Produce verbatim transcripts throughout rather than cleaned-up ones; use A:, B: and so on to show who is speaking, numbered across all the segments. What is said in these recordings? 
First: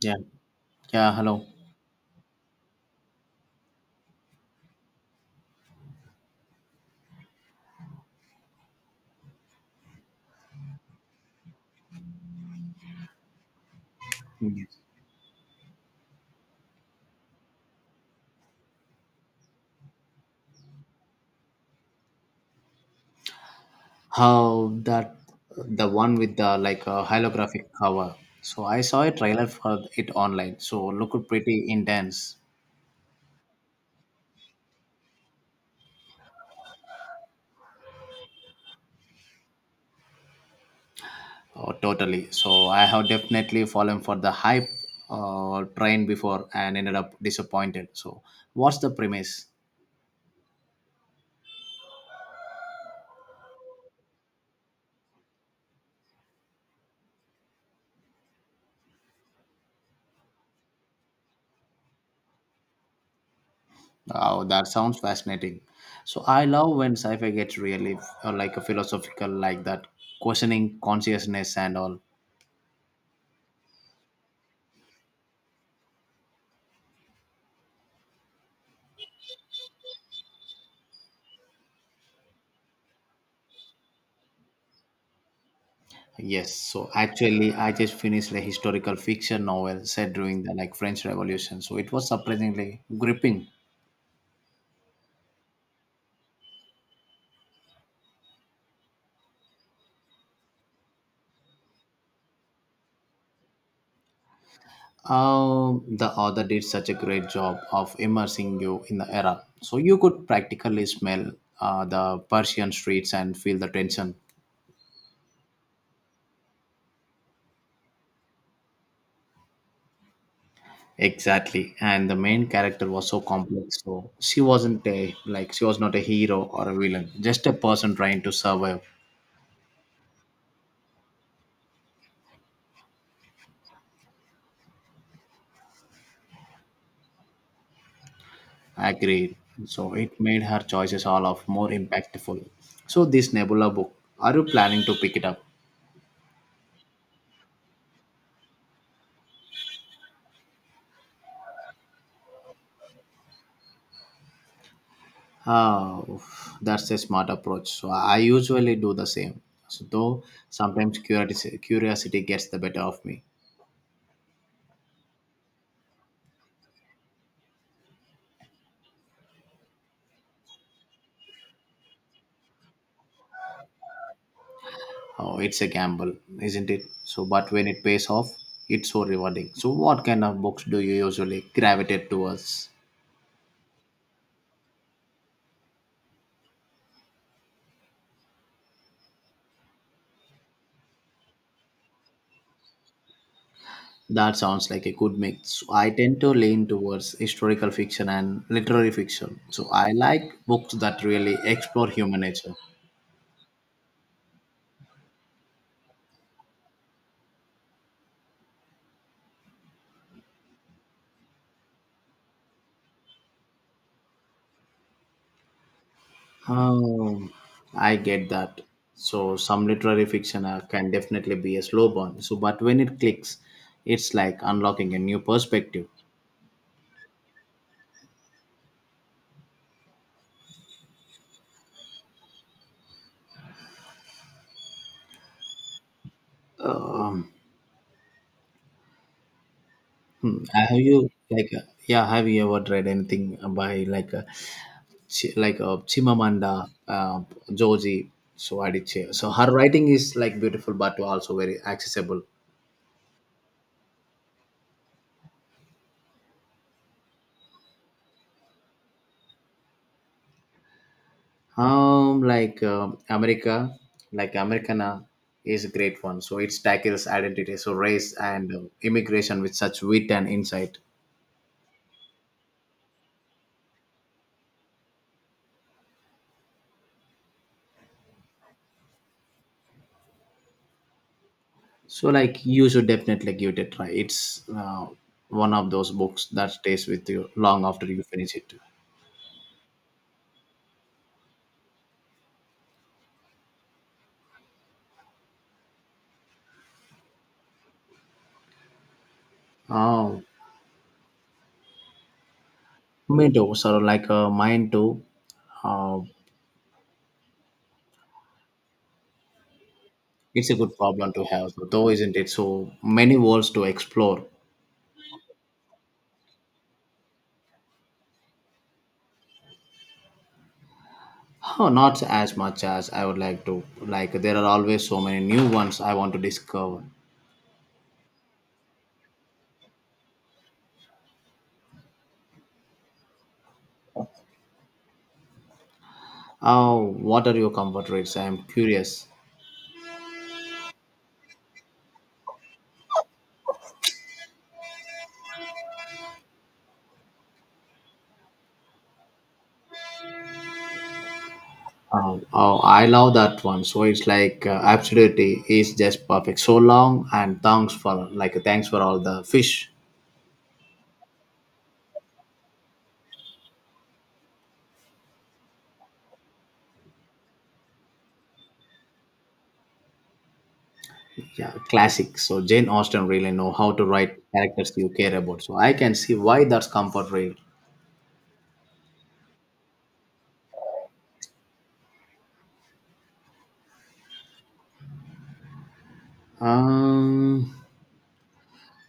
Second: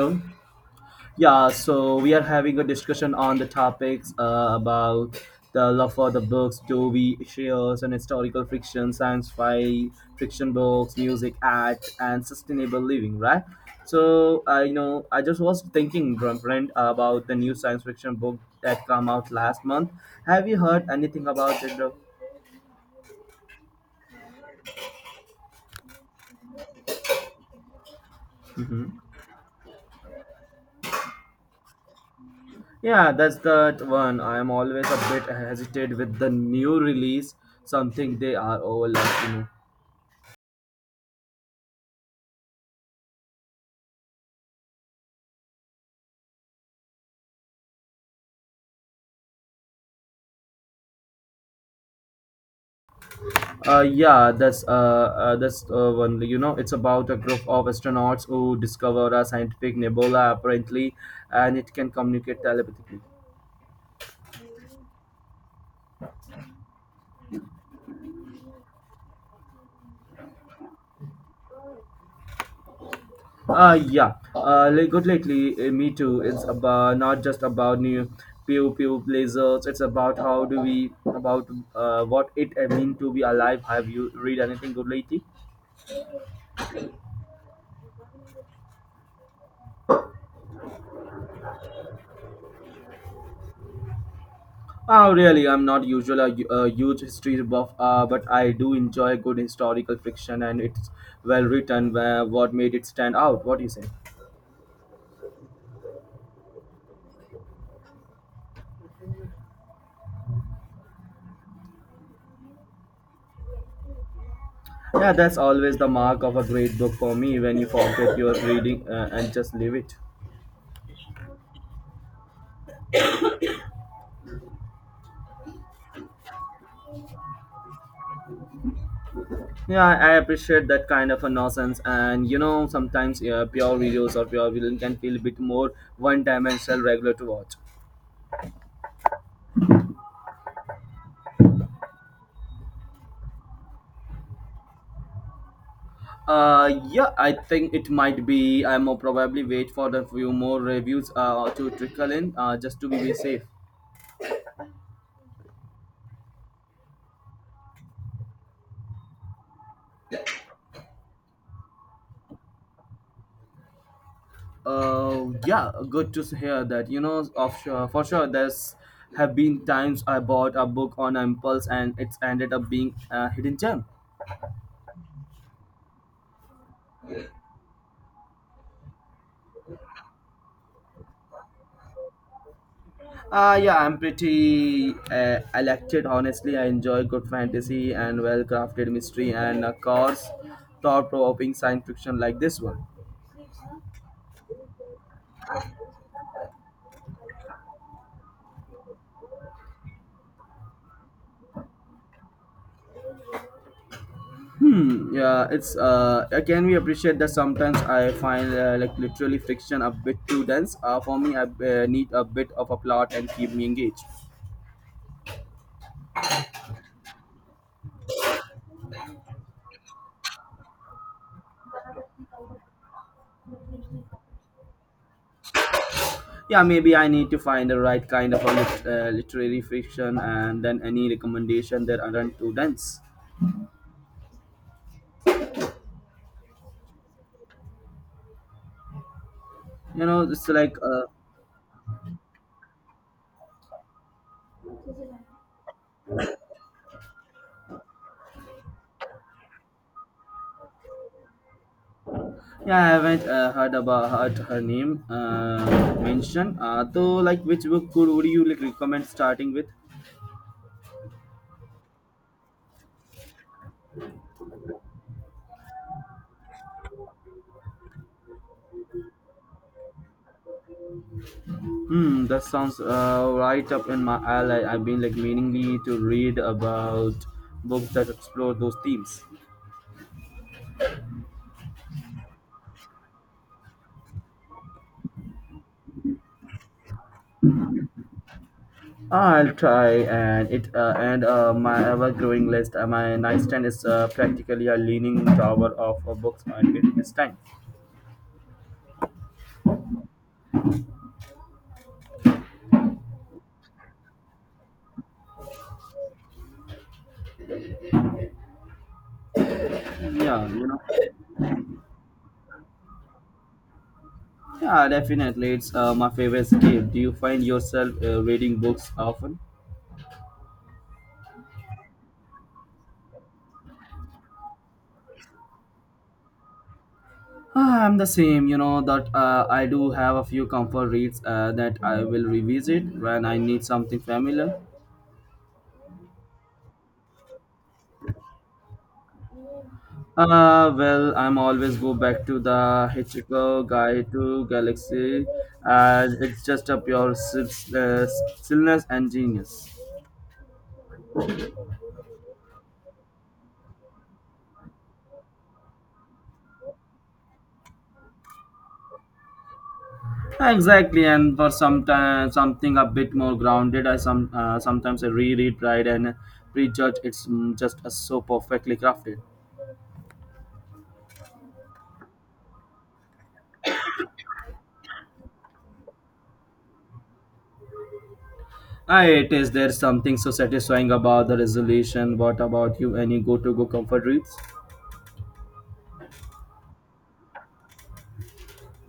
A: Yeah. Yeah. Hello.
B: Yeah, so we are having a discussion on the topics uh, about the love for the books, do we share and historical fiction, science fi fiction books, music, art, and sustainable living, right? So I you know I just was thinking, drum friend, about the new science fiction book that come out last month. Have you heard anything about it? Dhruv?
A: How that the one with the like a holographic cover. So I saw a trailer for it online. So looked pretty intense.
B: Yeah, that's that one. I am always a bit hesitant with the new release, something they are overlooking.
A: Oh, totally. So I have definitely fallen for the hype uh, train before and ended up disappointed. So what's the premise?
B: Uh, yeah, that's uh, uh that's uh, one. You know, it's about a group of astronauts who discover a scientific nebula apparently, and it can communicate telepathically.
A: Oh, that sounds fascinating. So I love when sci-fi gets really uh, like a philosophical like that, questioning consciousness and all.
B: Uh, yeah. Uh, like, good lately, uh, me too. It's about not just about new pew pew lasers. It's about how do we about uh, what it mean to be alive. Have you read anything good lately?
A: Yes, so actually, I just finished a historical fiction novel set during the like French Revolution. So it was surprisingly gripping.
B: Oh, really? I'm not usually a, a huge history buff, uh, but I do enjoy good historical fiction, and it's well written. Where, what made it stand out? What do you say?
A: Um, the author did such a great job of immersing you in the era, so you could practically smell uh, the Persian streets and feel the tension.
B: Yeah, that's always the mark of a great book for me when you forget your reading uh, and just leave it.
A: Exactly, and the main character was so complex. So she wasn't a like she was not a hero or a villain, just a person trying to survive.
B: Yeah, I appreciate that kind of a nonsense, and you know, sometimes uh, pure videos or pure villain can feel a bit more one-dimensional, regular to watch.
A: Agreed. So it made her choices all of more impactful. So this Nebula book, are you planning to pick it up?
B: Uh, yeah, I think it might be. I'm more probably wait for the few more reviews uh, to trickle in uh, just to be safe.
A: Oh, that's a smart approach. So I usually do the same. So though sometimes curiosity, curiosity gets the better of me.
B: Uh, yeah, good to hear that. You know, of sure, for sure, there's have been times I bought a book on impulse and it's ended up being a hidden gem.
A: Oh, it's a gamble, isn't it? So but when it pays off, it's so rewarding. So what kind of books do you usually gravitate towards?
B: Uh, yeah, I'm pretty uh, elected. Honestly, I enjoy good fantasy and well crafted mystery and of course thought provoking science fiction like this one.
A: That sounds like a good mix. So, I tend to lean towards historical fiction and literary fiction. So I like books that really explore human nature.
B: Yeah, it's uh again we appreciate that sometimes I find uh, like literally friction a bit too dense uh, for me I uh, need a bit of a plot and keep me engaged.
A: Oh, I get that. So some literary fiction uh, can definitely be a slow burn. So, but when it clicks, it's like unlocking a new perspective.
B: Yeah, maybe I need to find the right kind of a lit- uh, literary friction and then any recommendation that aren't too dense.
A: Um,
B: You know,
A: hmm,
B: it's like
A: have you
B: uh,
A: like uh, yeah? Have you ever read anything by like uh, Chi- like uh, Chimamanda uh, Joji Adichie. So her writing is like beautiful, but also very accessible.
B: yeah, I haven't uh, heard about heard her name uh, mentioned uh, so like which book could would you like recommend starting with?
A: Um, like um America, like Americana is a great one. So it tackles identity, so race and uh, immigration with such wit and insight.
B: Hmm, that sounds uh, right up in my alley. I've been like meaningly to read about books that explore those themes.
A: So like you should definitely give it a try. It's uh, one of those books that stays with you long after you finish it.
B: I'll try, and it uh, and uh, my ever-growing list. Uh, my nightstand is uh, practically a leaning tower of uh, books and this time.
A: Oh, me too. So like uh, mine too. Uh,
B: Yeah,
A: It's a
B: you
A: good
B: know.
A: problem to have, though, isn't it? So many worlds to explore.
B: Yeah, definitely, it's uh, my favorite escape. Do you find yourself uh, reading books often?
A: Oh, not as much as I would like to. Like, there are always so many new ones I want to discover.
B: Ah, I'm the same, you know, that uh, I do have a few comfort reads uh, that I will revisit when I need something familiar.
A: Oh, what are your comfort reads? I'm curious.
B: Uh, well, I'm always go back to the Hitchcock Guide to Galaxy, and it's just a pure sil- uh, stillness and genius.
A: Oh, oh, I love that one. So it's like uh, absolutely is just perfect. So long and thanks for like thanks for all the fish.
B: Exactly, and for some time, something a bit more grounded, I some uh, sometimes I reread Pride and Prejudge. It's mm, just uh, so perfectly crafted.
A: Yeah, classic. So Jane Austen really know how to write characters you care about. So I can see why that's comfort read.
B: Ah, it is. There's something so satisfying about the resolution. What about you? Any go-to-go comfort reads?
A: Um,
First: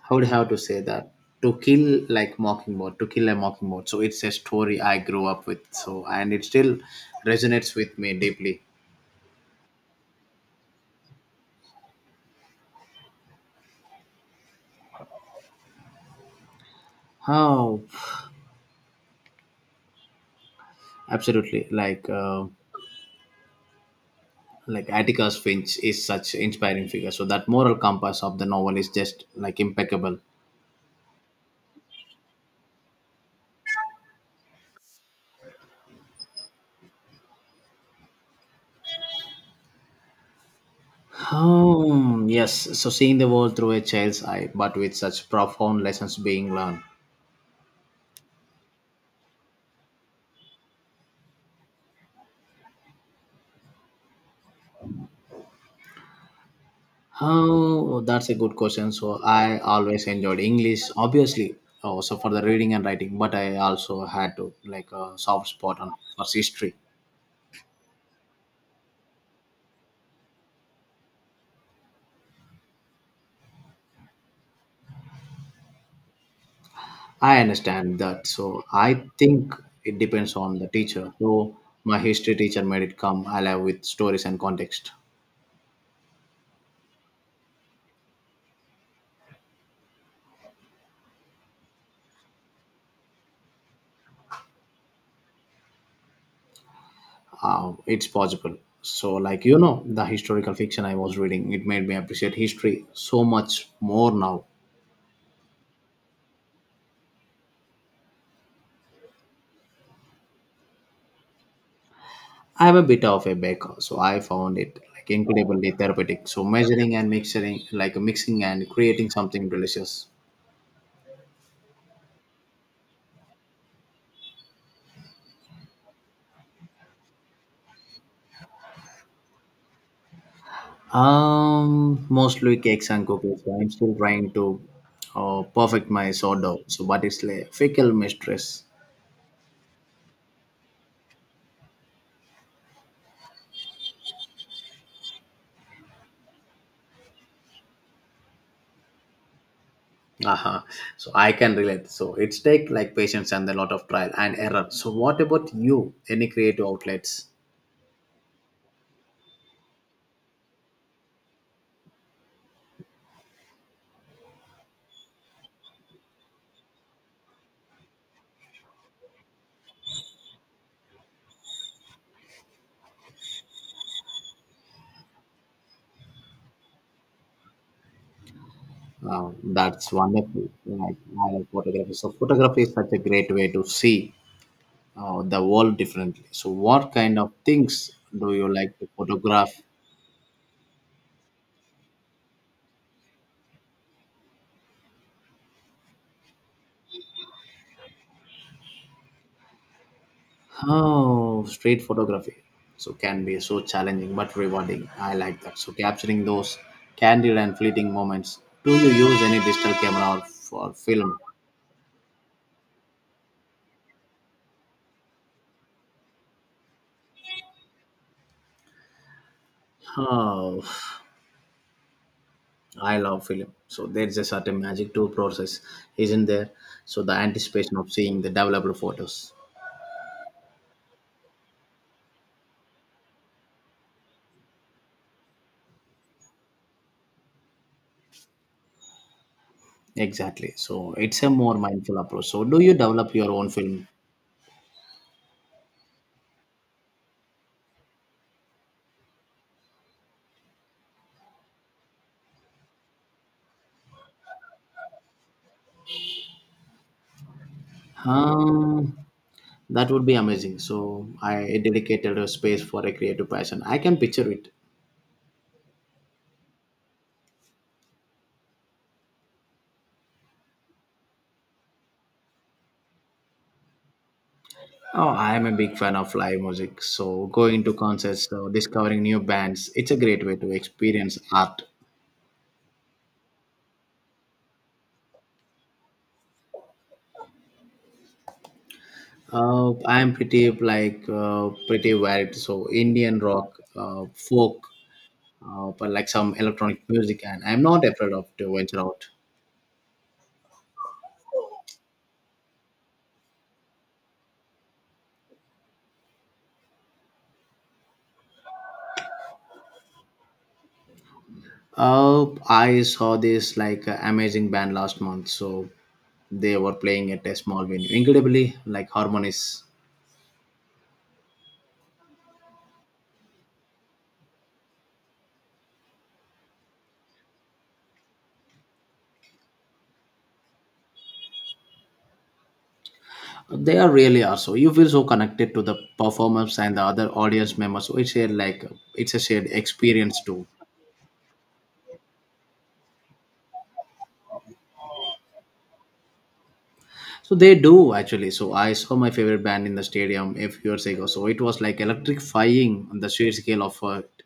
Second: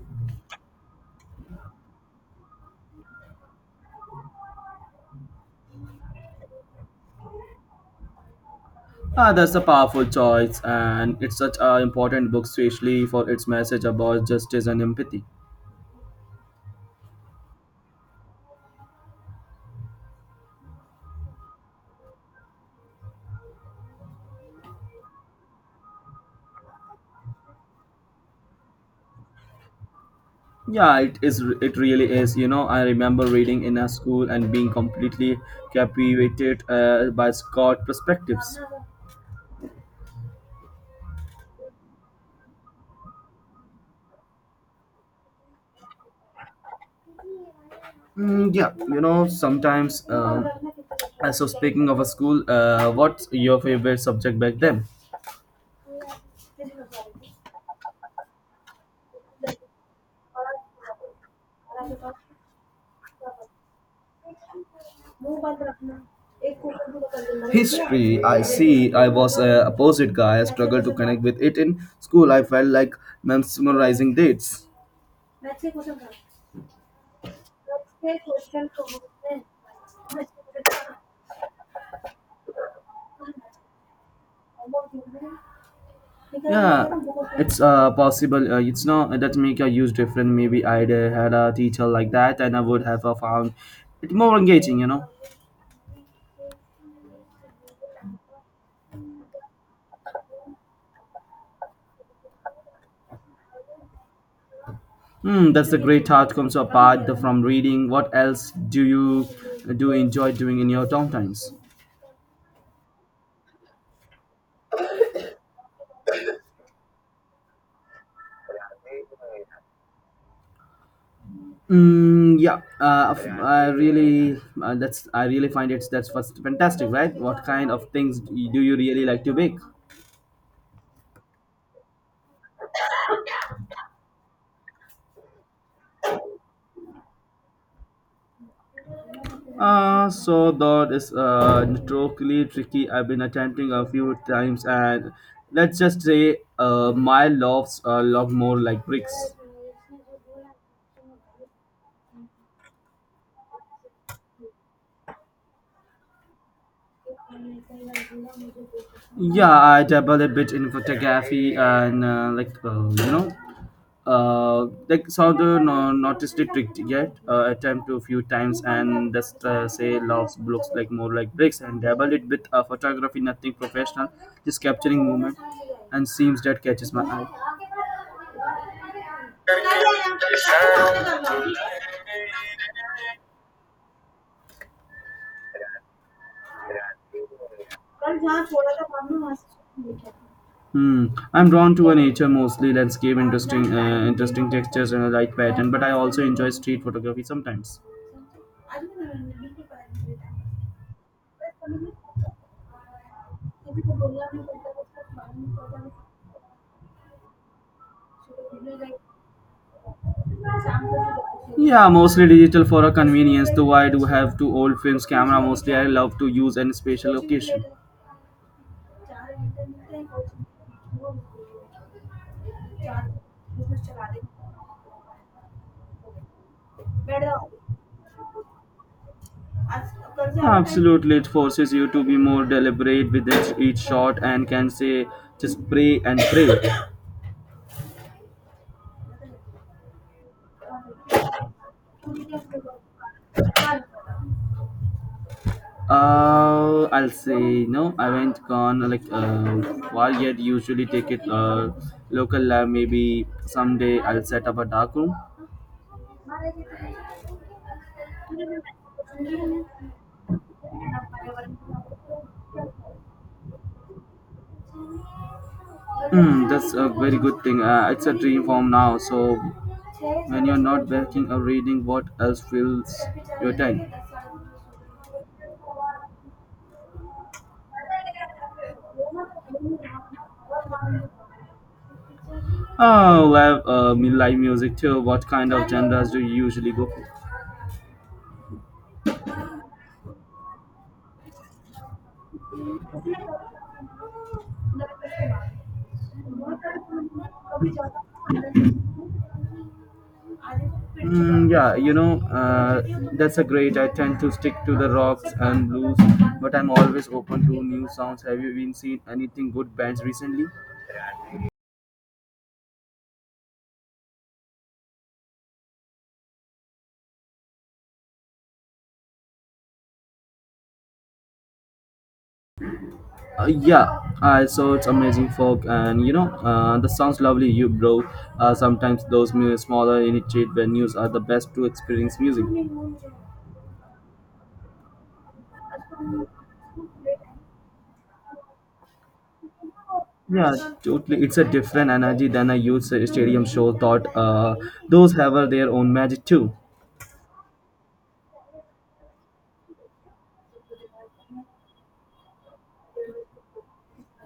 A: how would I have to say that? To kill like Mockingbird, to kill a Mockingbird. So it's a story I grew up with. So and it still resonates with me deeply.
B: Ah, that's a powerful choice, and it's such an important book, especially for its message about justice and empathy.
A: Oh, absolutely. Like uh, like Atticus Finch is such inspiring figure. So that moral compass of the novel is just like impeccable.
B: Yeah, it is. It really is. You know, I remember reading in a school and being completely captivated uh, by Scott perspectives.
A: Oh yes. So seeing the world through a child's eye, but with such profound lessons being learned.
B: Mm, yeah, you know, sometimes. Um, uh, so, speaking of a school, uh, what's your favorite subject back then?
A: Oh, that's a good question. So I always enjoyed English, obviously, also for the reading and writing. But I also had to like a soft spot on for history.
B: History, I see. I was a opposite guy. I struggled to connect with it in school. I felt like memorizing dates.
A: I understand that. So I think it depends on the teacher. So my history teacher made it come alive with stories and context.
B: Yeah, it's uh, possible. Uh, it's not that make a huge difference. Maybe I'd uh, had a teacher like that and I would have uh, found it more engaging, you know.
A: Uh, it's possible. So like you know, the historical fiction I was reading, it made me appreciate history so much more now.
B: Hmm, that's a great outcome. So apart from reading, what else do you do you enjoy doing in your downtimes?
A: I'm a bit of a baker, so I found it like incredibly therapeutic. So measuring and mixing, like mixing and creating something delicious.
B: Mm, yeah, uh, f- yeah. I really uh, that's I really find it's that's what's fantastic, right? What kind of things do you do you really like to bake?
A: Um, mostly cakes and cookies. So I'm still trying to uh, perfect my sourdough. So, but it's like fickle mistress.
B: Uh, so that is uh, notoriously tricky. I've been attempting a few times, and let's just say uh, my loves are a lot more like bricks.
A: Uh-huh. So I can relate. So it's take like patience and a lot of trial and error. So what about you? Any creative outlets?
B: Yeah, I dabble a bit in photography and uh, like uh, you know, uh, like saw the no, noticed it yet. Uh, attempt to a few times and just uh, say loves looks like more like bricks and dabble it with uh, photography, nothing professional, just capturing moment and seems that catches my eye.
A: Wow, that's wonderful. Like I like photography. So photography is such a great way to see uh, the world differently. So, what kind of things do you like to photograph?
B: Hmm. I'm drawn to a nature, mostly landscape, interesting, uh, interesting textures and a light pattern. But I also enjoy street photography sometimes.
A: Oh, street photography. So, can be so challenging but rewarding. I like that. So, capturing those candid and fleeting moments. Do you use any digital camera or for film?
B: Yeah, mostly digital for a convenience. Though I do have two old films camera. Mostly I love to use in special occasion.
A: Oh, I love film. So there's a certain magic to process, isn't there? So the anticipation of seeing the developed photos.
B: Absolutely, it forces you to be more deliberate with each, each shot and can say just pray and pray.
A: Exactly. So it's a more mindful approach. So do you develop your own film?
B: Uh, I'll say no. I went gone like uh, far yet. Usually take it uh, local lab. Maybe someday I'll set up a dark room.
A: Um, That would be amazing. So I dedicated a space for a creative passion. I can picture it.
B: Mm, that's a very good thing. Uh, it's a dream form now. So when you're not working or reading, what else fills your time?
A: Oh, I am a big fan of live music. So going to concerts, so discovering new bands, it's a great way to experience art.
B: Oh, well, uh, me live music too. What kind of genres do you usually go for?
A: Uh, I am pretty like uh, pretty varied. So Indian rock, uh, folk, uh, but like some electronic music, and I'm not afraid of to venture out.
B: Mm, yeah, you know, uh, that's a great. I tend to stick to the rocks and blues, but I'm always open to new sounds. Have you been seeing anything good bands recently?
A: Uh, I saw this like uh, amazing band last month. So they were playing at a small venue, incredibly like harmonies.
B: Uh, yeah, I saw it's amazing folk, and you know, uh, that sounds lovely, you bro. Uh, sometimes those mu- smaller initiate venues are the best to experience music.
A: They are really are so. You feel so connected to the performers and the other audience members. So it's a like it's a shared experience too.
B: Yeah, totally. It's a different energy than a huge stadium show. Thought uh, those have uh, their own magic too.
A: So they do actually. So I saw my favorite band in the stadium a few years ago. So it was like electrifying on the sheer scale of it.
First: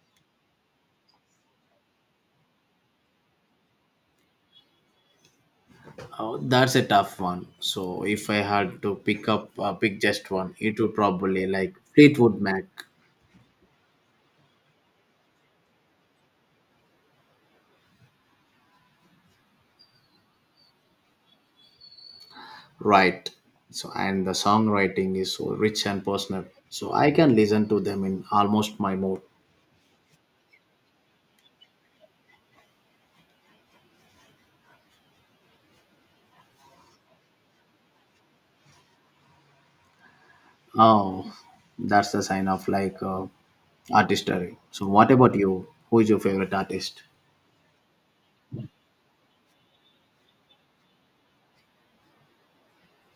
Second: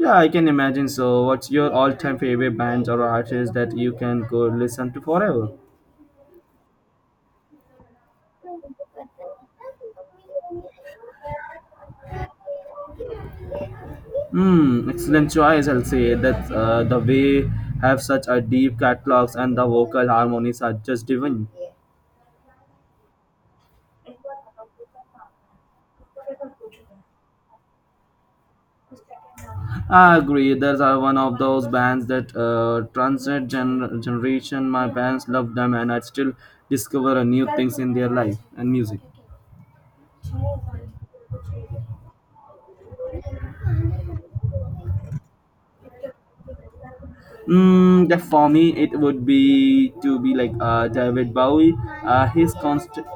B: Yeah, I can imagine. So, what's your all-time favorite bands or artists that you can go listen to forever?
A: Oh, that's a tough one. So if I had to pick up uh, pick just one, it would probably like Fleetwood Mac,
B: Hmm, excellent choice. I'll say that uh, the way have such a deep catalogs and the vocal harmonies are just divine.
A: right? So and the songwriting is so rich and personal. So I can listen to them in almost my mood.
B: I agree. Those are one of those bands that uh, transcend gen- generation. My parents love them, and I still discover uh, new things in their life and music.
A: Oh, that's the sign of like uh, artistry. So, what about you? Who is your favorite artist?
B: Mm, the- for me, it would be to be like uh, David Bowie. Uh, his constant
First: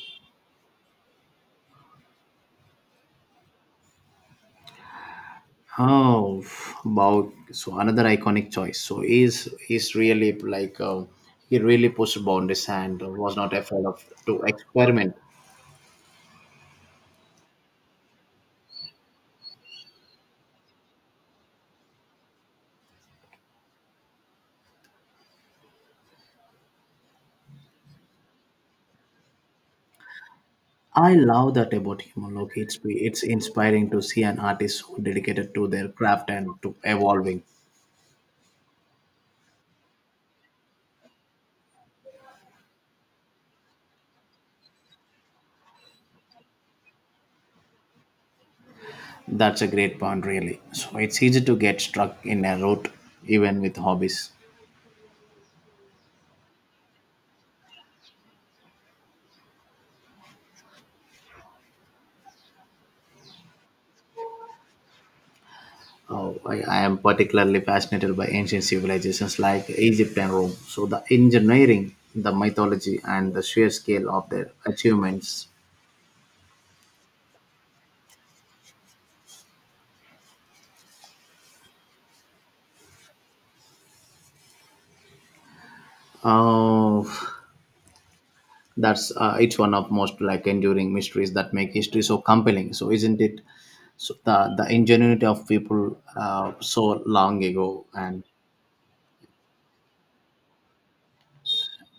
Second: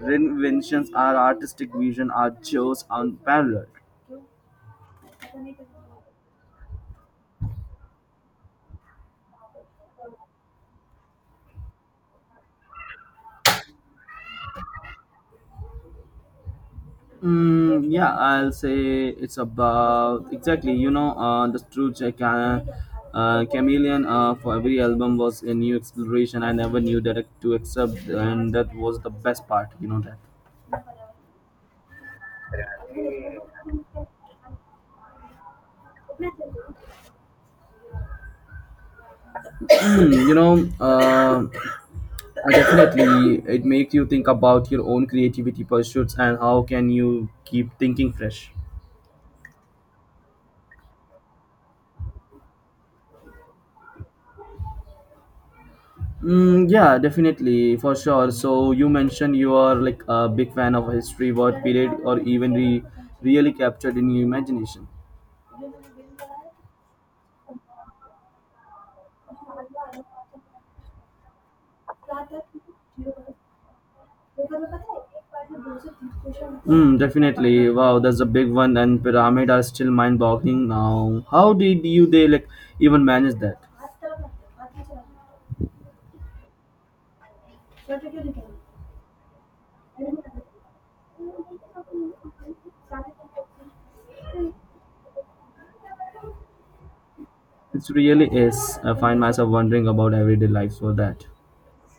B: reinventions are artistic vision are just unparalleled.
A: Oh, wow. So another iconic choice. So he's he's really like uh, he really pushed boundaries and was not afraid of to experiment.
B: Mm, yeah, I'll say it's about exactly. You know, uh, the true check. Uh, uh, chameleon uh, for every album was a new exploration. I never knew that to accept and that was the best part, you know that.
A: I love that about him. Look, it's it's inspiring to see an artist who dedicated to their craft and to evolving.
B: you know uh, Uh, definitely, it makes you think about your own creativity pursuits and how can you keep thinking fresh.
A: That's a great point, really. So it's easy to get stuck in a rut even with hobbies.
B: Mm, yeah, definitely, for sure. So you mentioned you are like a big fan of history, what period, or even re- really captured in your imagination.
A: Oh, I, I am particularly fascinated by ancient civilizations like Egypt and Rome. So, the engineering, the mythology, and the sheer scale of their achievements.
B: Mm, definitely. Wow, that's a big one. And pyramid are still mind-boggling now. How did you they like even manage that?
A: Oh, that's uh, it's one of most like enduring mysteries that make history so compelling. So, isn't it? So the the ingenuity of people uh, so long
B: It
A: ago and
B: really is. I find myself wondering about everyday life for that.